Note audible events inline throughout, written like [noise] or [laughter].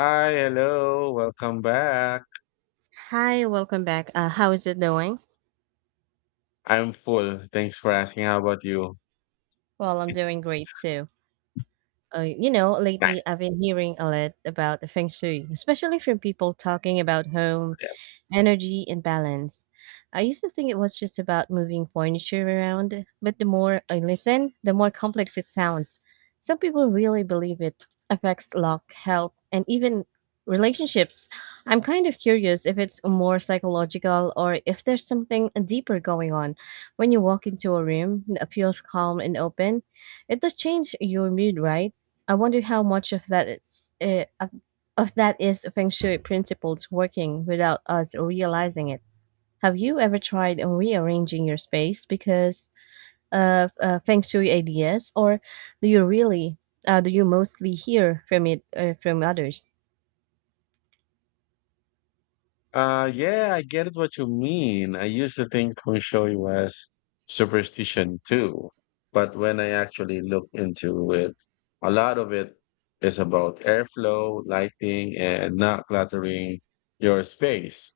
Hi, hello, welcome back. Hi, welcome back. How is it doing? I'm full. Thanks for asking. How about you? Well, I'm doing great too. Lately I've Nice. been hearing a lot about the feng shui, especially from people talking about home energy, and balance. I used to think it was just about moving furniture around, but the more I listen, the more complex it sounds. Some people really believe it affects luck, health, and even relationships. I'm kind of curious if it's more psychological or if there's something deeper going on. When you walk into a room that feels calm and open, it does change your mood, right? I wonder how much of that it's of that is feng shui principles working without us realizing it. Have you ever tried rearranging your space because of feng shui ideas, or do you really do you mostly hear from it from others? Yeah, I get what you mean. I used to think feng shui was superstition too, but when I actually look into it, a lot of it is about airflow, lighting, and not cluttering your space.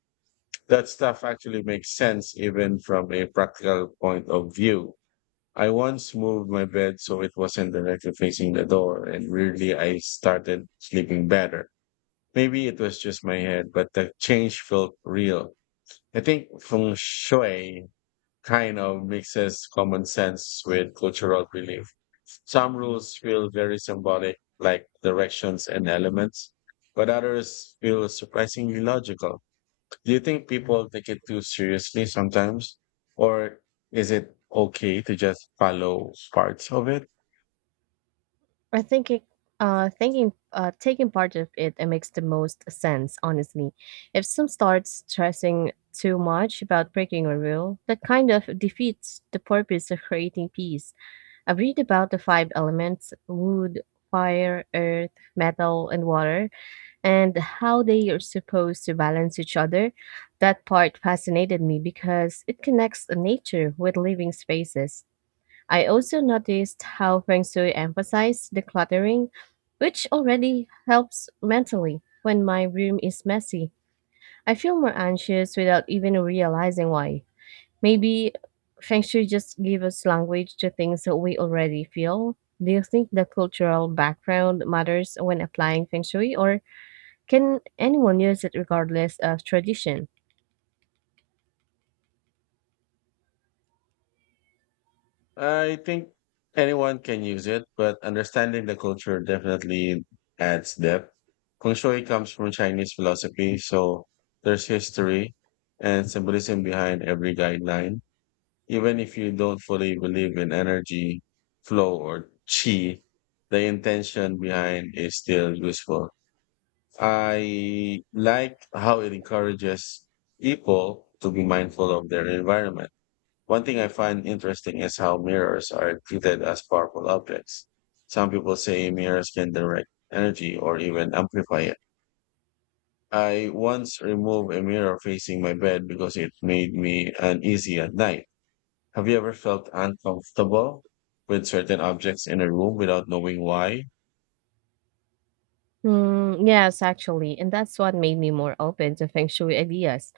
That stuff actually makes sense even from a practical point of view. I once moved my bed so it wasn't directly facing the door, and weirdly, I started sleeping better. Maybe it was just my head, but the change felt real. I think feng shui kind of mixes common sense with cultural belief. Some rules feel very symbolic, like directions and elements, but others feel surprisingly logical. Do you think people take it too seriously sometimes? Or is it okay to just follow parts of it? I think it, thinking Taking part of it, it makes the most sense, honestly. If some starts stressing too much about breaking a rule, that kind of defeats the purpose of creating peace. I've read about the five elements wood, fire, earth, metal, and water, and how they are supposed to balance each other. That part fascinated me because it connects nature with living spaces. I also noticed how Feng Shui emphasized decluttering, which already helps mentally when my room is messy. I feel more anxious without even realizing why. Maybe Feng Shui just gave us language to things that we already feel. Do you think the cultural background matters when applying Feng Shui, or can anyone use it regardless of tradition? I think anyone can use it, but understanding the culture definitely adds depth. Feng Shui comes from Chinese philosophy, so there's history and symbolism behind every guideline. Even if you don't fully believe in energy, flow, or qi, the intention behind is still useful. I like how it encourages people to be mindful of their environment. One thing I find interesting is how mirrors are treated as powerful objects. Some people say mirrors can direct energy or even amplify it. I once removed a mirror facing my bed because it made me uneasy at night. Have you ever felt uncomfortable with certain objects in a room without knowing why? Hmm, yes, actually, and that's what made me more open to Feng Shui ideas.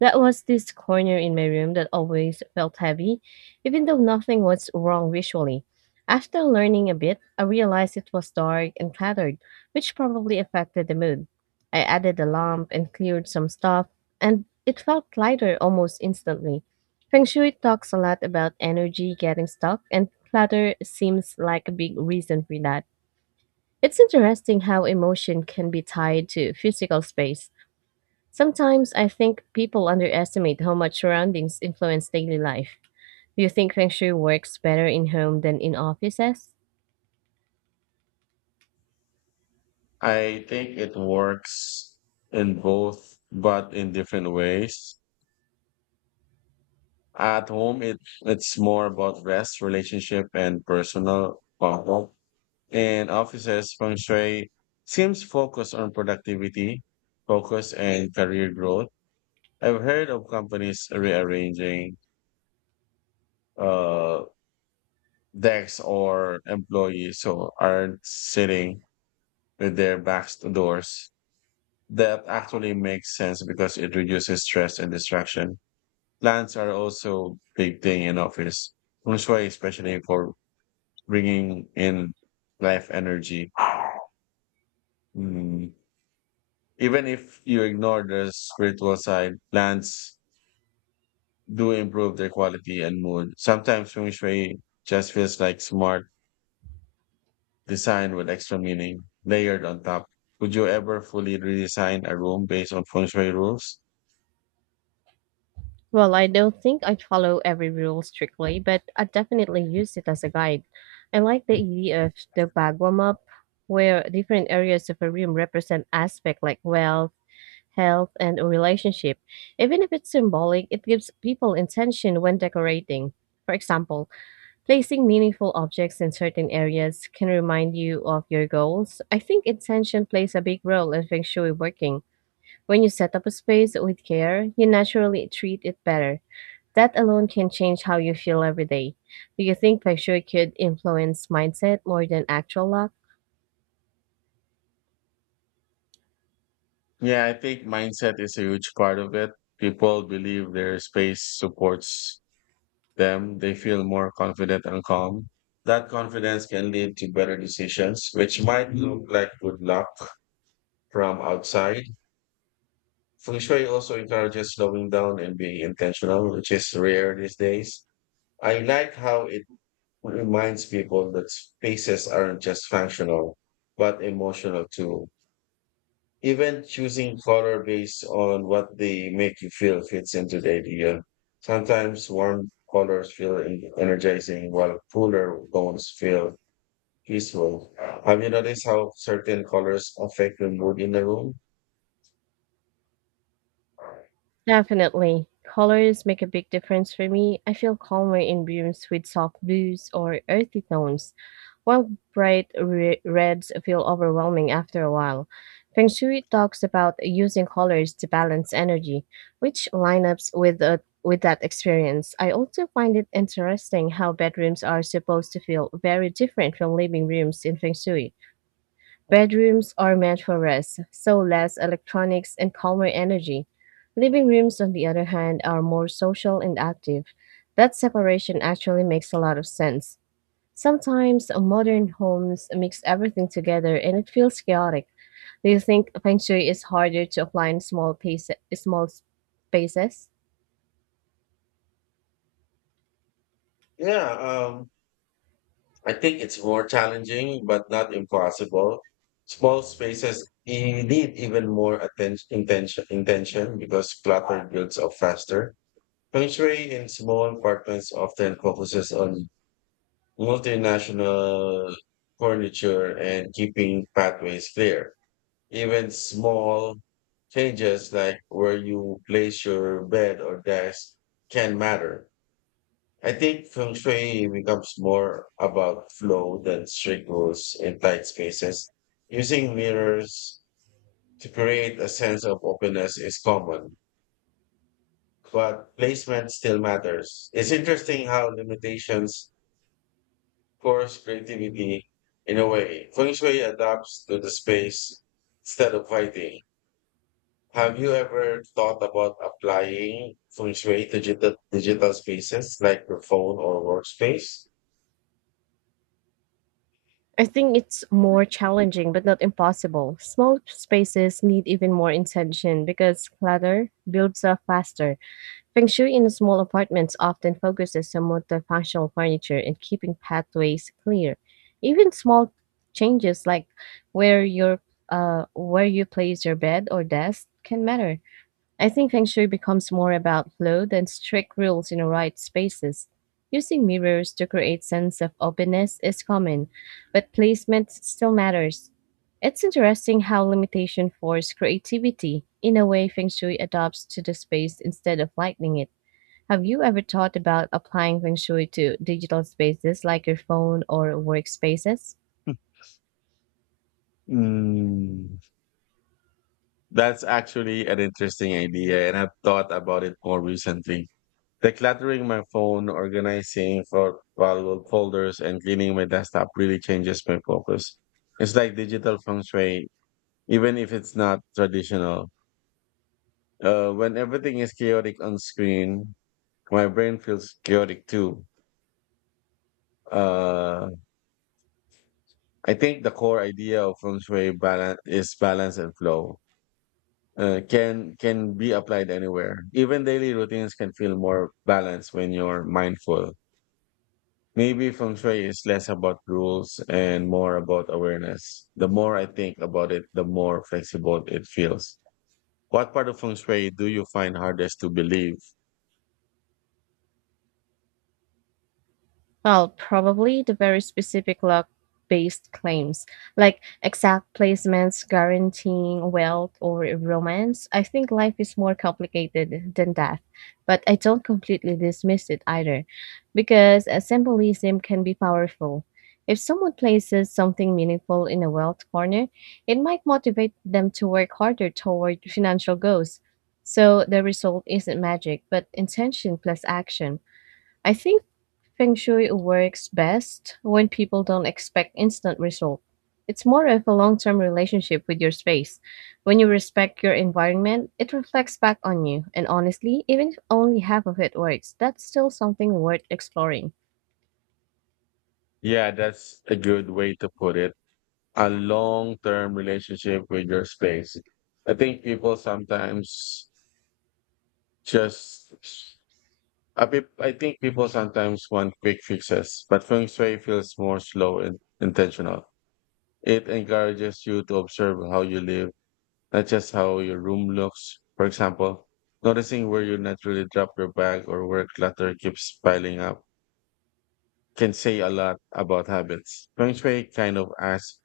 That was this corner in my room that always felt heavy, even though nothing was wrong visually. After learning a bit, I realized it was dark and cluttered, which probably affected the mood. I added a lamp and cleared some stuff, and it felt lighter almost instantly. Feng Shui talks a lot about energy getting stuck, and clutter seems like a big reason for that. It's interesting how emotion can be tied to physical space. Sometimes I think people underestimate how much surroundings influence daily life. Do you think feng shui works better in home than in offices? I think it works in both, but in different ways. At home, it's more about rest, relationship, and personal comfort. And offices feng shui seems focused on productivity, focus, and career growth. I've heard of companies rearranging uh, decks or employees who aren't sitting with their backs to doors. That actually makes sense because it reduces stress and distraction. Plants are also big thing in office. Feng shui, especially for bringing in life energy. Mm, Even if you ignore the spiritual side, plants do improve their quality and mood. Sometimes feng shui just feels like smart design with extra meaning layered on top. Would you ever fully redesign a room based on feng shui rules? Well, I don't think I follow every rule strictly, but I definitely use it as a guide. I like the idea of the Bagua map, where different areas of a room represent aspects like wealth, health, and relationship. Even if it's symbolic, it gives people intention when decorating. For example, placing meaningful objects in certain areas can remind you of your goals. I think intention plays a big role in feng shui working. When you set up a space with care, you naturally treat it better. That alone can change how you feel every day. Do you think feng shui could influence mindset more than actual luck? Yeah, I think mindset is a huge part of it. People believe their space supports them. They feel more confident and calm. That confidence can lead to better decisions, which might look like good luck from outside. Feng Shui also encourages slowing down and being intentional, which is rare these days. I like how it reminds people that spaces aren't just functional, but emotional too. Even choosing color based on what they make you feel fits into the idea. Sometimes warm colors feel energizing, while cooler tones feel peaceful. Have you noticed how certain colors affect the mood in the room? Definitely. Colors make a big difference for me. I feel calmer in rooms with soft blues or earthy tones. While bright reds feel overwhelming after a while, Feng Shui talks about using colors to balance energy, which lineups with that experience. I also find it interesting how bedrooms are supposed to feel very different from living rooms in Feng Shui. Bedrooms are meant for rest, so less electronics and calmer energy. Living rooms, on the other hand, are more social and active. That separation actually makes a lot of sense. Sometimes modern homes mix everything together and it feels chaotic. Do you think feng shui is harder to apply in small spaces? Yeah, I think it's more challenging, but not impossible. Small spaces need even more attention, intention because clutter builds up faster. Feng Shui in small apartments often focuses on multinational furniture and keeping pathways clear. Even small changes like where you place your bed or desk can matter. I think feng shui becomes more about flow than strict rules in tight spaces. Using mirrors to create a sense of openness is common, but placement still matters. It's interesting how limitations force creativity in a way. Feng shui adapts to the space instead of fighting. Have you ever thought about applying feng shui to digital spaces like your phone or workspace? I think it's more challenging, but not impossible. Small spaces need even more intention because clutter builds up faster. Feng Shui in small apartments often focuses on multifunctional furniture and keeping pathways clear. Even small changes like where your where you place your bed or desk can matter. I think Feng Shui becomes more about flow than strict rules in the right spaces. Using mirrors to create sense of openness is common, but placement still matters. It's interesting how limitation force creativity in a way Feng Shui adapts to the space instead of lightening it. Have you ever thought about applying feng shui to digital spaces like your phone or workspaces? Mm, that's actually an interesting idea, and I've thought about it more recently. Decluttering my phone, organizing for valuable folders, and cleaning my desktop really changes my focus. It's like digital feng shui, even if it's not traditional. When everything is chaotic on screen, my brain feels chaotic too. Uh, I think the core idea of feng shui balance is balance and flow. Can be applied anywhere. Even daily routines can feel more balanced when you're mindful. Maybe feng shui is less about rules and more about awareness. The more I think about it, the more flexible it feels. What part of feng shui do you find hardest to believe? Well, probably the very specific luck based claims, like exact placements guaranteeing wealth or romance. I think life is more complicated than that, but I don't completely dismiss it either, because symbolism can be powerful. If someone places something meaningful in a wealth corner, it might motivate them to work harder toward financial goals. So the result isn't magic, but intention plus action. I think feng shui works best when people don't expect instant result. It's more of a long-term relationship with your space. When you respect your environment, it reflects back on you. And honestly, even if only half of it works, that's still something worth exploring. Yeah, that's a good way to put it. A long-term relationship with your space. I think people sometimes just I think people sometimes want quick fixes, but feng shui feels more slow and intentional. It encourages you to observe how you live, not just how your room looks. For example, noticing where you naturally drop your bag or where clutter keeps piling up can say a lot about habits. Feng shui kind of asks,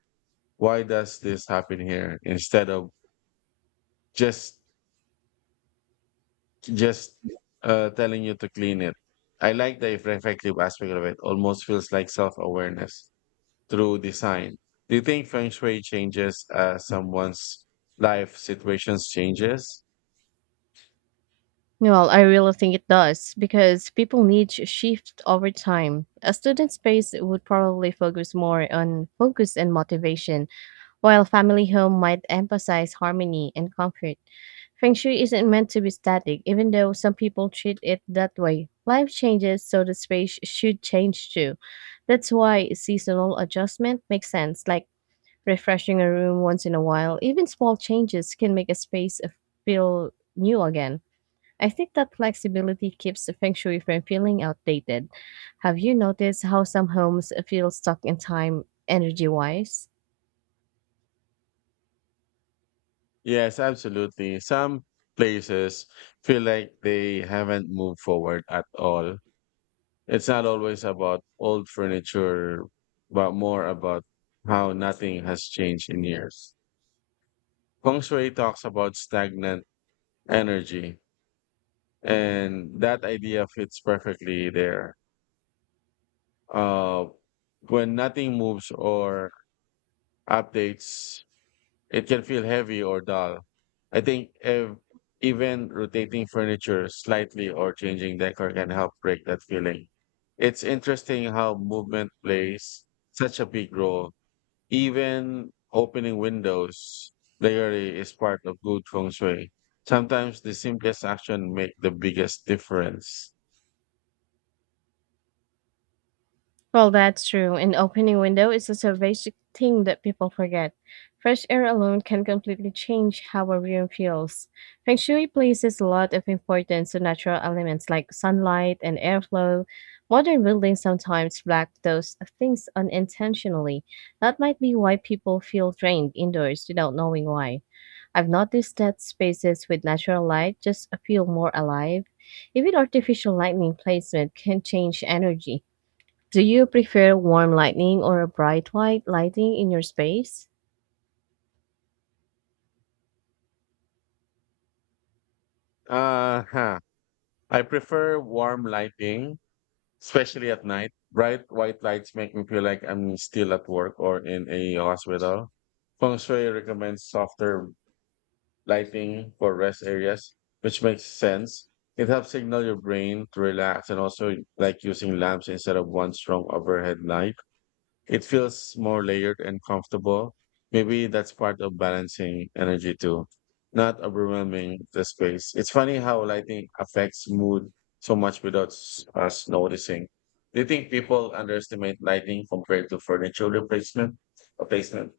why does this happen here? Instead of just, just telling you to clean it. I like the reflective aspect of it. Almost feels like self-awareness through design. Do you think feng shui changes as someone's life situations changes? Well, I really think it does because people need to shift over time. A student space would probably focus more on focus and motivation, while family home might emphasize harmony and comfort. Feng Shui isn't meant to be static, even though some people treat it that way. Life changes, so the space should change too. That's why seasonal adjustment makes sense, like refreshing a room once in a while. Even small changes can make a space feel new again. I think that flexibility keeps the Feng Shui from feeling outdated. Have you noticed how some homes feel stuck in time energy wise? Yes, absolutely. Some places feel like they haven't moved forward at all. It's not always about old furniture, but more about how nothing has changed in years. Feng shui talks about stagnant energy, and that idea fits perfectly there. Uh, when nothing moves or updates, it can feel heavy or dull. I think even rotating furniture slightly or changing decor can help break that feeling. It's interesting how movement plays such a big role. Even opening windows regularly is part of good feng shui. Sometimes the simplest action make the biggest difference. Well, that's true. An opening window is such a basic thing that people forget. Fresh air alone can completely change how a room feels. Feng Shui places a lot of importance to natural elements like sunlight and airflow. Modern buildings sometimes lack those things unintentionally. That might be why people feel drained indoors without knowing why. I've noticed that spaces with natural light just feel more alive. Even artificial lighting placement can change energy. Do you prefer warm lighting or a bright white lighting in your space? Uh huh. I prefer warm lighting. Especially at night, bright white lights make me feel like I'm still at work or in a hospital. Feng Shui recommends softer lighting for rest areas, which makes sense. It helps signal your brain to relax, and also like using lamps instead of one strong overhead light, it feels more layered and comfortable. Maybe that's part of balancing energy too, not overwhelming the space. It's funny how lighting affects mood so much without us noticing. Do you think people underestimate lighting compared to furniture replacement? Replacement.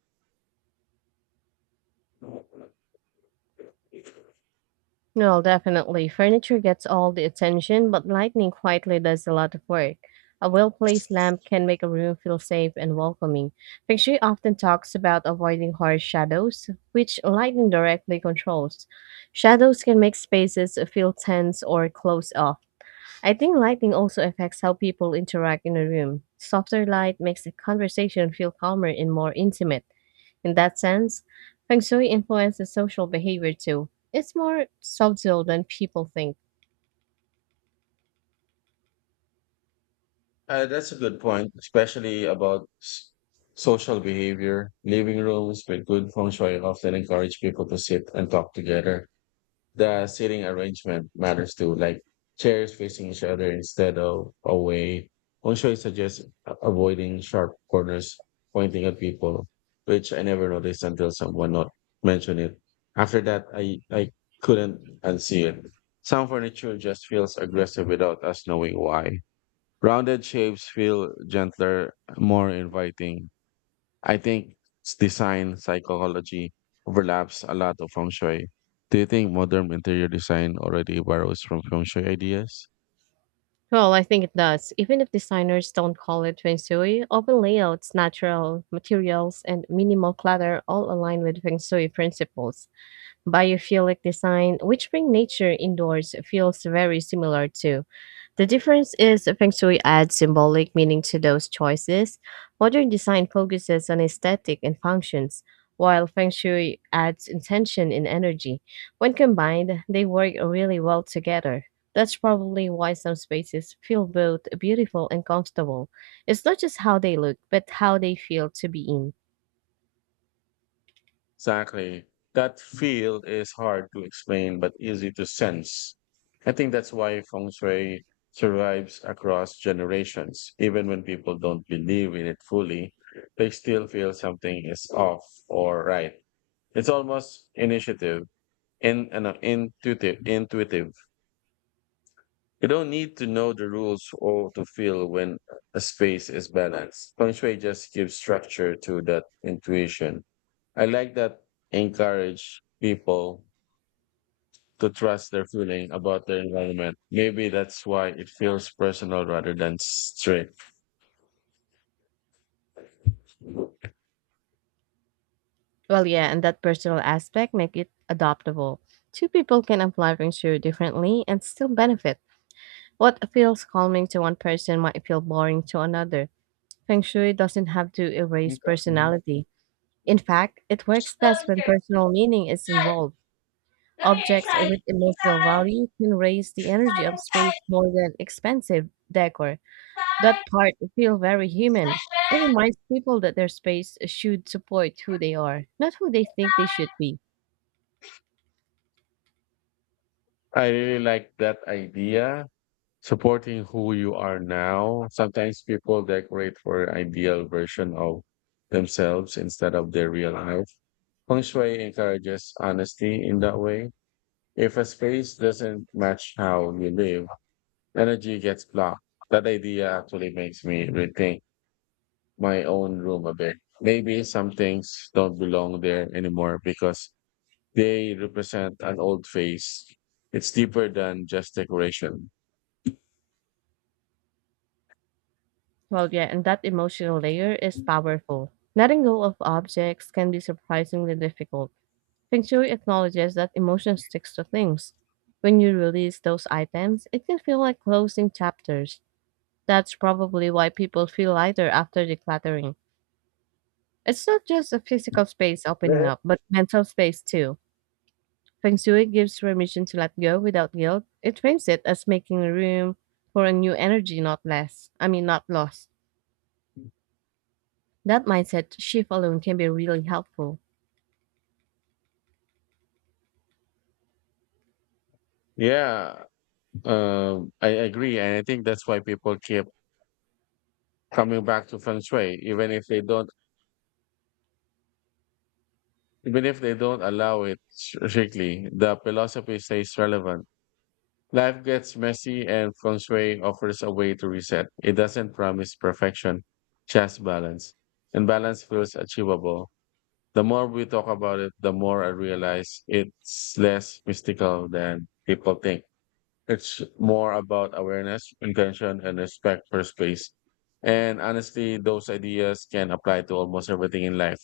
Well, definitely. Furniture gets all the attention, but lighting quietly does a lot of work. A well placed lamp can make a room feel safe and welcoming. Feng Shui often talks about avoiding harsh shadows, which lighting directly controls. Shadows can make spaces feel tense or closed off. I think lighting also affects how people interact in a room. Softer light makes a conversation feel calmer and more intimate. In that sense, feng shui influences social behavior too. It's more subtle than people think. That's a good point, especially about social behavior. Living rooms with good feng shui often encourage people to sit and talk together. The seating arrangement matters too, like chairs facing each other instead of away. Also, I suggest avoiding sharp corners pointing at people, which I never noticed until someone not mentioned it. After that, I couldn't unsee it. Some furniture just feels aggressive without us knowing why. Rounded shapes feel gentler, more inviting. I think design psychology overlaps a lot of feng shui. Do you think modern interior design already borrows from feng shui ideas? Well, I think it does. Even if designers don't call it feng shui, open layouts, natural materials, and minimal clutter all align with feng shui principles. Biophilic design, which bring nature indoors, feels very similar too. The difference is feng shui adds symbolic meaning to those choices. Modern design focuses on aesthetic and functions, while feng shui adds intention and energy. When combined, they work really well together. That's probably why some spaces feel both beautiful and comfortable. It's not just how they look, but how they feel to be in. Exactly. That field is hard to explain but easy to sense. I think that's why feng shui survives across generations. Even when people don't believe in it fully, they still feel something is off or right. It's almost initiative, in, no, intuitive, intuitive You don't need to know the rules or to feel when a space is balanced. Feng Shui just gives structure to that intuition. I like that encourage people to trust their feeling about their environment. Maybe that's why it feels personal rather than strict. Look here. Well, yeah, and that personal aspect make it adoptable. Two people can apply for insurance differently and still benefit. What feels calming to one person might feel boring to another. Feng Shui doesn't have to erase personality. In fact, it works best when personal meaning is Side. involved. Look here. Objects Inside. with emotional Inside. value can raise the energy Inside. of Inside. space more than expensive decor. That Inside. part feel very human. It Flashback. reminds people that their space should support who they are, not who they think they should Side. be. I really like that idea, supporting who you are now. Sometimes people decorate for ideal version of themselves instead of their real life. Feng Shui encourages honesty in that way. If a space doesn't match how you live, energy gets blocked. That idea actually makes me rethink my own room a bit. Maybe some things don't belong there anymore because they represent an old phase. It's deeper than just decoration. Well, yeah, and that emotional layer is powerful. Letting go of objects can be surprisingly difficult. Feng Shui acknowledges that emotion sticks to things. When you release those items, it can feel like closing chapters. That's probably why people feel lighter after decluttering. It's not just a physical space opening up, but mental space too. Feng Shui gives permission to let go without guilt. It frames it as making room for a new energy, not less. I mean, not lost. That mindset shift alone can be really helpful. Yeah, I agree, and I think that's why people keep coming back to feng shui, even if they don't allow it strictly. The philosophy stays relevant. Life gets messy, and feng shui offers a way to reset. It doesn't promise perfection, just balance, and balance feels achievable. The more we talk about it, the more I realize it's less mystical than people think. It's more about awareness, intention, and respect for space. And honestly, those ideas can apply to almost everything in life.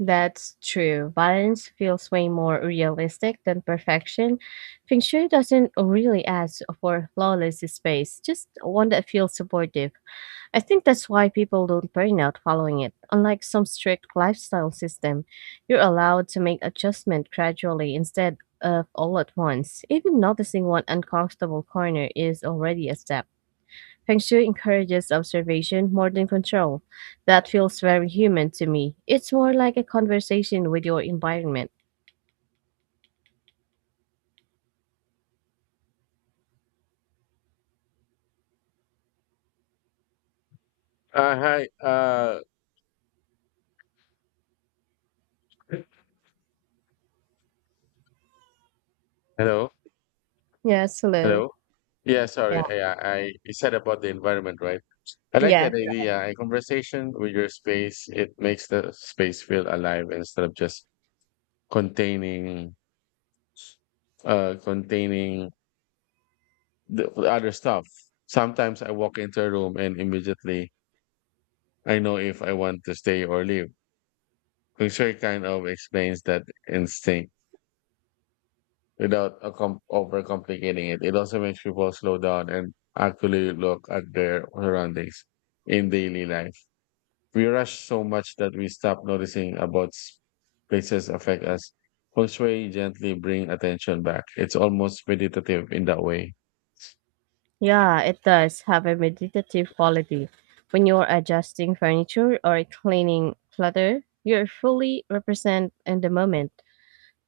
That's true. Balance feels way more realistic than perfection. Feng Shui doesn't really ask for flawless space, just one that feels supportive. I think that's why people don't burn out following it. Unlike some strict lifestyle system, you're allowed to make adjustment gradually instead of all at once. Even noticing one uncomfortable corner is already a step. Feng Shui encourages observation more than control. That feels very human to me. It's more like a conversation with your environment. Hi. Hello. Yes, hello. Hello. Yeah, Yeah. sorry. You said about the environment, right? I like Yeah. that idea. A conversation with your space, it makes the space feel alive instead of just containing, containing the other stuff. Sometimes I walk into a room and immediately I know if I want to stay or leave. Fisher kind of explains that instinct without overcomplicating it. It also makes people slow down and actually look at their surroundings in daily life. We rush so much that we stop noticing about places affect us. Feng Shui gently bring attention back. It's almost meditative in that way. Yeah, it does have a meditative quality. When you're adjusting furniture or cleaning clutter, you're fully represent in the moment.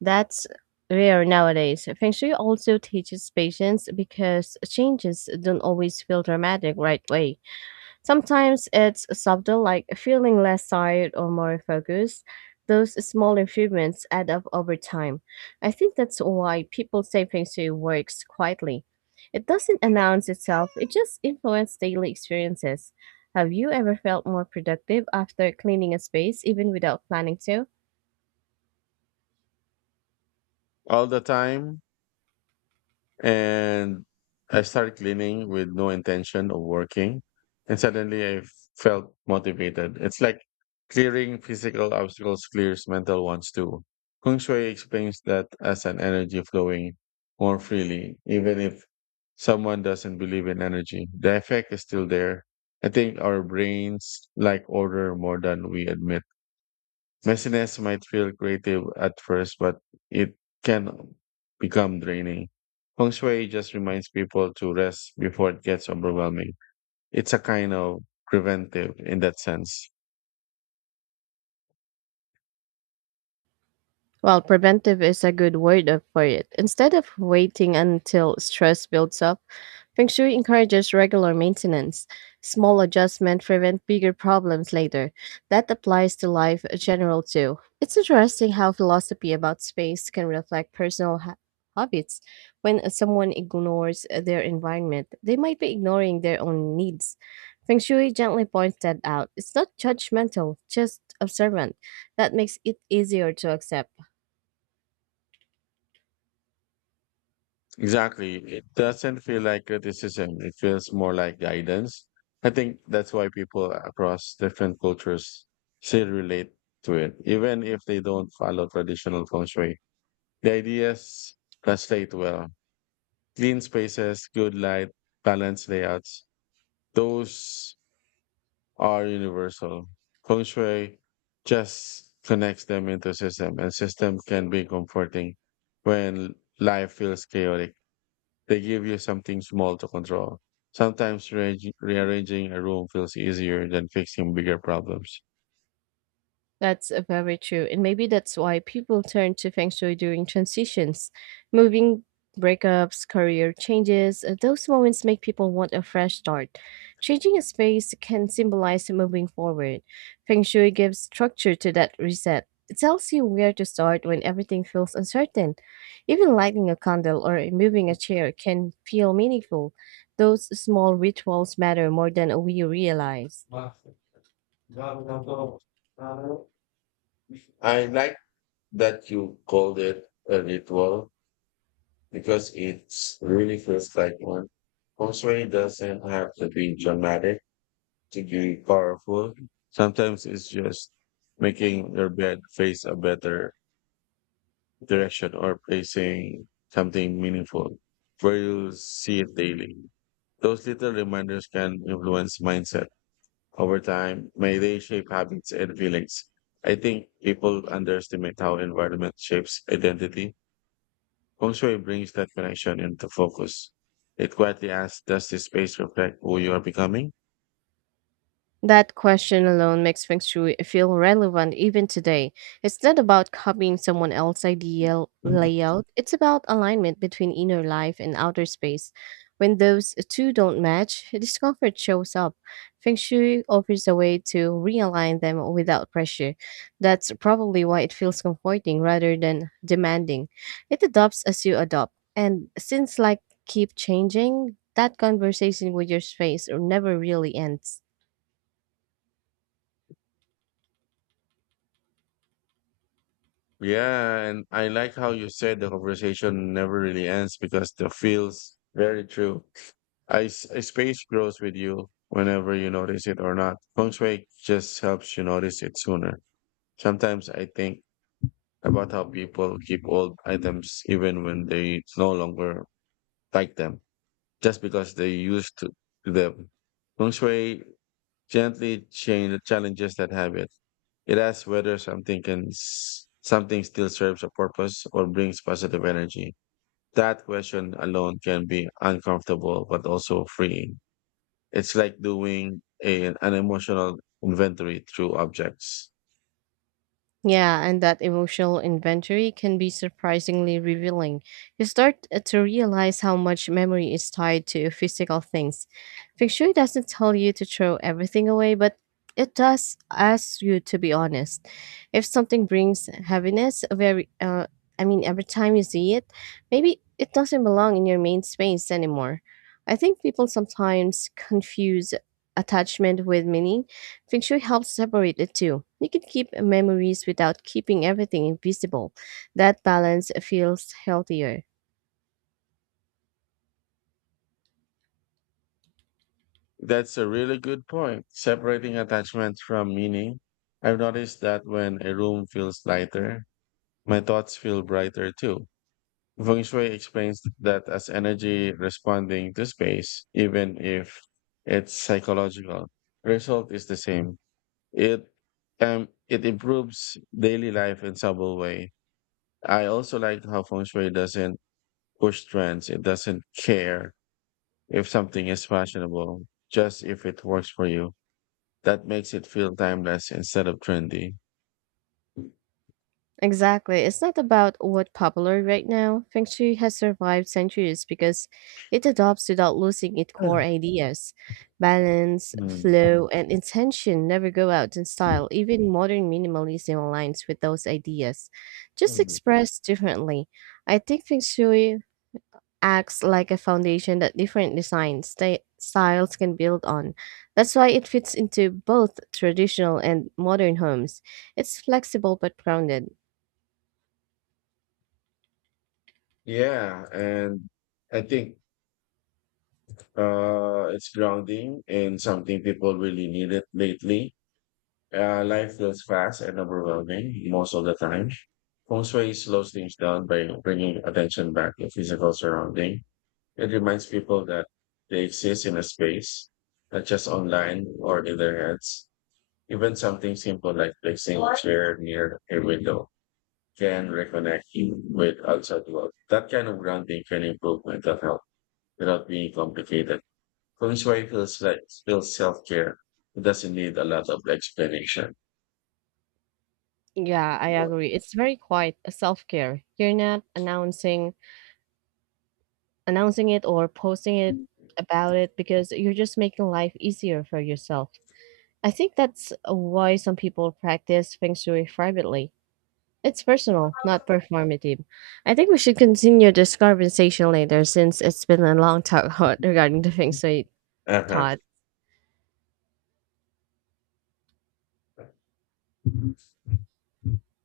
That's rare nowadays. Feng Shui also teaches patience because changes don't always feel dramatic right way. Sometimes it's subtle, like feeling less tired or more focused. Those small improvements add up over time. I think that's why people say Feng Shui works quietly. It doesn't announce itself, it just influences daily experiences. Have you ever felt more productive after cleaning a space, even without planning to? All the time. And I started cleaning with no intention of working. And suddenly I felt motivated. It's like clearing physical obstacles clears mental ones too. Kung Shui explains that as an energy flowing more freely, even if someone doesn't believe in energy, the effect is still there. I think our brains like order more than we admit. Messiness might feel creative at first, but it can become draining. Feng Shui just reminds people to rest before it gets overwhelming. It's a kind of preventive in that sense. Well, preventive is a good word up for it. Instead of waiting until stress builds up, Feng Shui encourages regular maintenance. Small adjustments prevent bigger problems later. That applies to life in general too. It's interesting how philosophy about space can reflect personal habits. When someone ignores their environment, they might be ignoring their own needs. Feng Shui gently points that out. It's not judgmental, just observant. That makes it easier to accept. Exactly. It doesn't feel like criticism. It feels more like guidance. I think that's why people across different cultures still relate to it, even if they don't follow traditional feng shui. The ideas translate well. Clean spaces, good light, balanced layouts. Those are universal. Feng Shui just connects them into system, and system can be comforting when life feels chaotic. They give you something small to control. Sometimes rearranging a room feels easier than fixing bigger problems. That's very true. And maybe that's why people turn to feng shui during transitions, moving breakups, career changes. Those moments make people want a fresh start. Changing a space can symbolize moving forward. Feng shui gives structure to that reset. It tells you where to start when everything feels uncertain. Even lighting a candle or moving a chair can feel meaningful. Those small rituals matter more than we realize. I like that you called it a ritual because it really feels like one. Poetry doesn't have to be dramatic to be powerful. Sometimes it's just making your bed face a better direction or placing something meaningful where you see it daily. Those little reminders can influence mindset over time. May they shape habits and feelings. I think people underestimate how environment shapes identity. Also, it brings that connection into focus. It quietly asks, does this space reflect who you are becoming? That question alone makes Feng Shui feel relevant even today. It's not about copying someone else's ideal Mhm. layout, it's about alignment between inner life and outer space. When those two don't match, [laughs] discomfort shows up. Feng Shui offers a way to realign them without pressure. That's probably why it feels comforting rather than demanding. It adopts as you adopt. And since like keep changing, that conversation with your space never really ends. Yeah, and I like how you said the conversation never really ends because the feels very true. A space grows with you whenever you notice it or not. Feng Shui just helps you notice it sooner. Sometimes I think about how people keep old items even when they no longer like them, just because they used to them. Feng Shui gently change challenges that habit. It asks whether something still serves a purpose or brings positive energy. That question alone can be uncomfortable but also freeing. It's like doing an emotional inventory through objects. Yeah, and that emotional inventory can be surprisingly revealing. You start to realize how much memory is tied to physical things. Fixture doesn't tell you to throw everything away, but it does ask you to be honest. If something brings heaviness, very I mean, every time you see it, maybe it doesn't belong in your main space anymore. I think people sometimes confuse attachment with meaning. Feng Shui helps separate the two. You can keep memories without keeping everything invisible. That balance feels healthier. That's a really good point. Separating attachment from meaning. I've noticed that when a room feels lighter, my thoughts feel brighter too. Feng Shui explains that as energy responding to space, even if it's psychological, result is the same. It it improves daily life in subtle way. I also like how Feng Shui doesn't push trends. It doesn't care if something is fashionable, just if it works for you. That makes it feel timeless instead of trendy. Exactly. It's not about what's popular right now. Feng Shui has survived centuries because it adopts without losing its core ideas. Balance, Mm. flow, and intention never go out in style. Even modern minimalism aligns with those ideas, just Mm. expressed differently. I think Feng Shui acts like a foundation that different design styles can build on. That's why it fits into both traditional and modern homes. It's flexible but grounded. Yeah, and I think it's grounding in something people really need it lately. Life feels fast and overwhelming most of the time. Feng Shui slows things down by bringing attention back to physical surrounding. It reminds people that they exist in a space, not just online or in their heads. Even something simple like placing a chair near a window can reconnect you with outside world. That kind of grounding can improve mental health without being complicated. Konnichiwa feels like still self care. It doesn't need a lot of explanation. Yeah, I agree. It's very quiet, a self-care. You're not announcing it or posting it about it because you're just making life easier for yourself. I think that's why some people practice feng shui privately. It's personal, not performative. I think we should continue this conversation later since it's been a long talk [laughs] regarding the Feng Shui Uh thought. huh.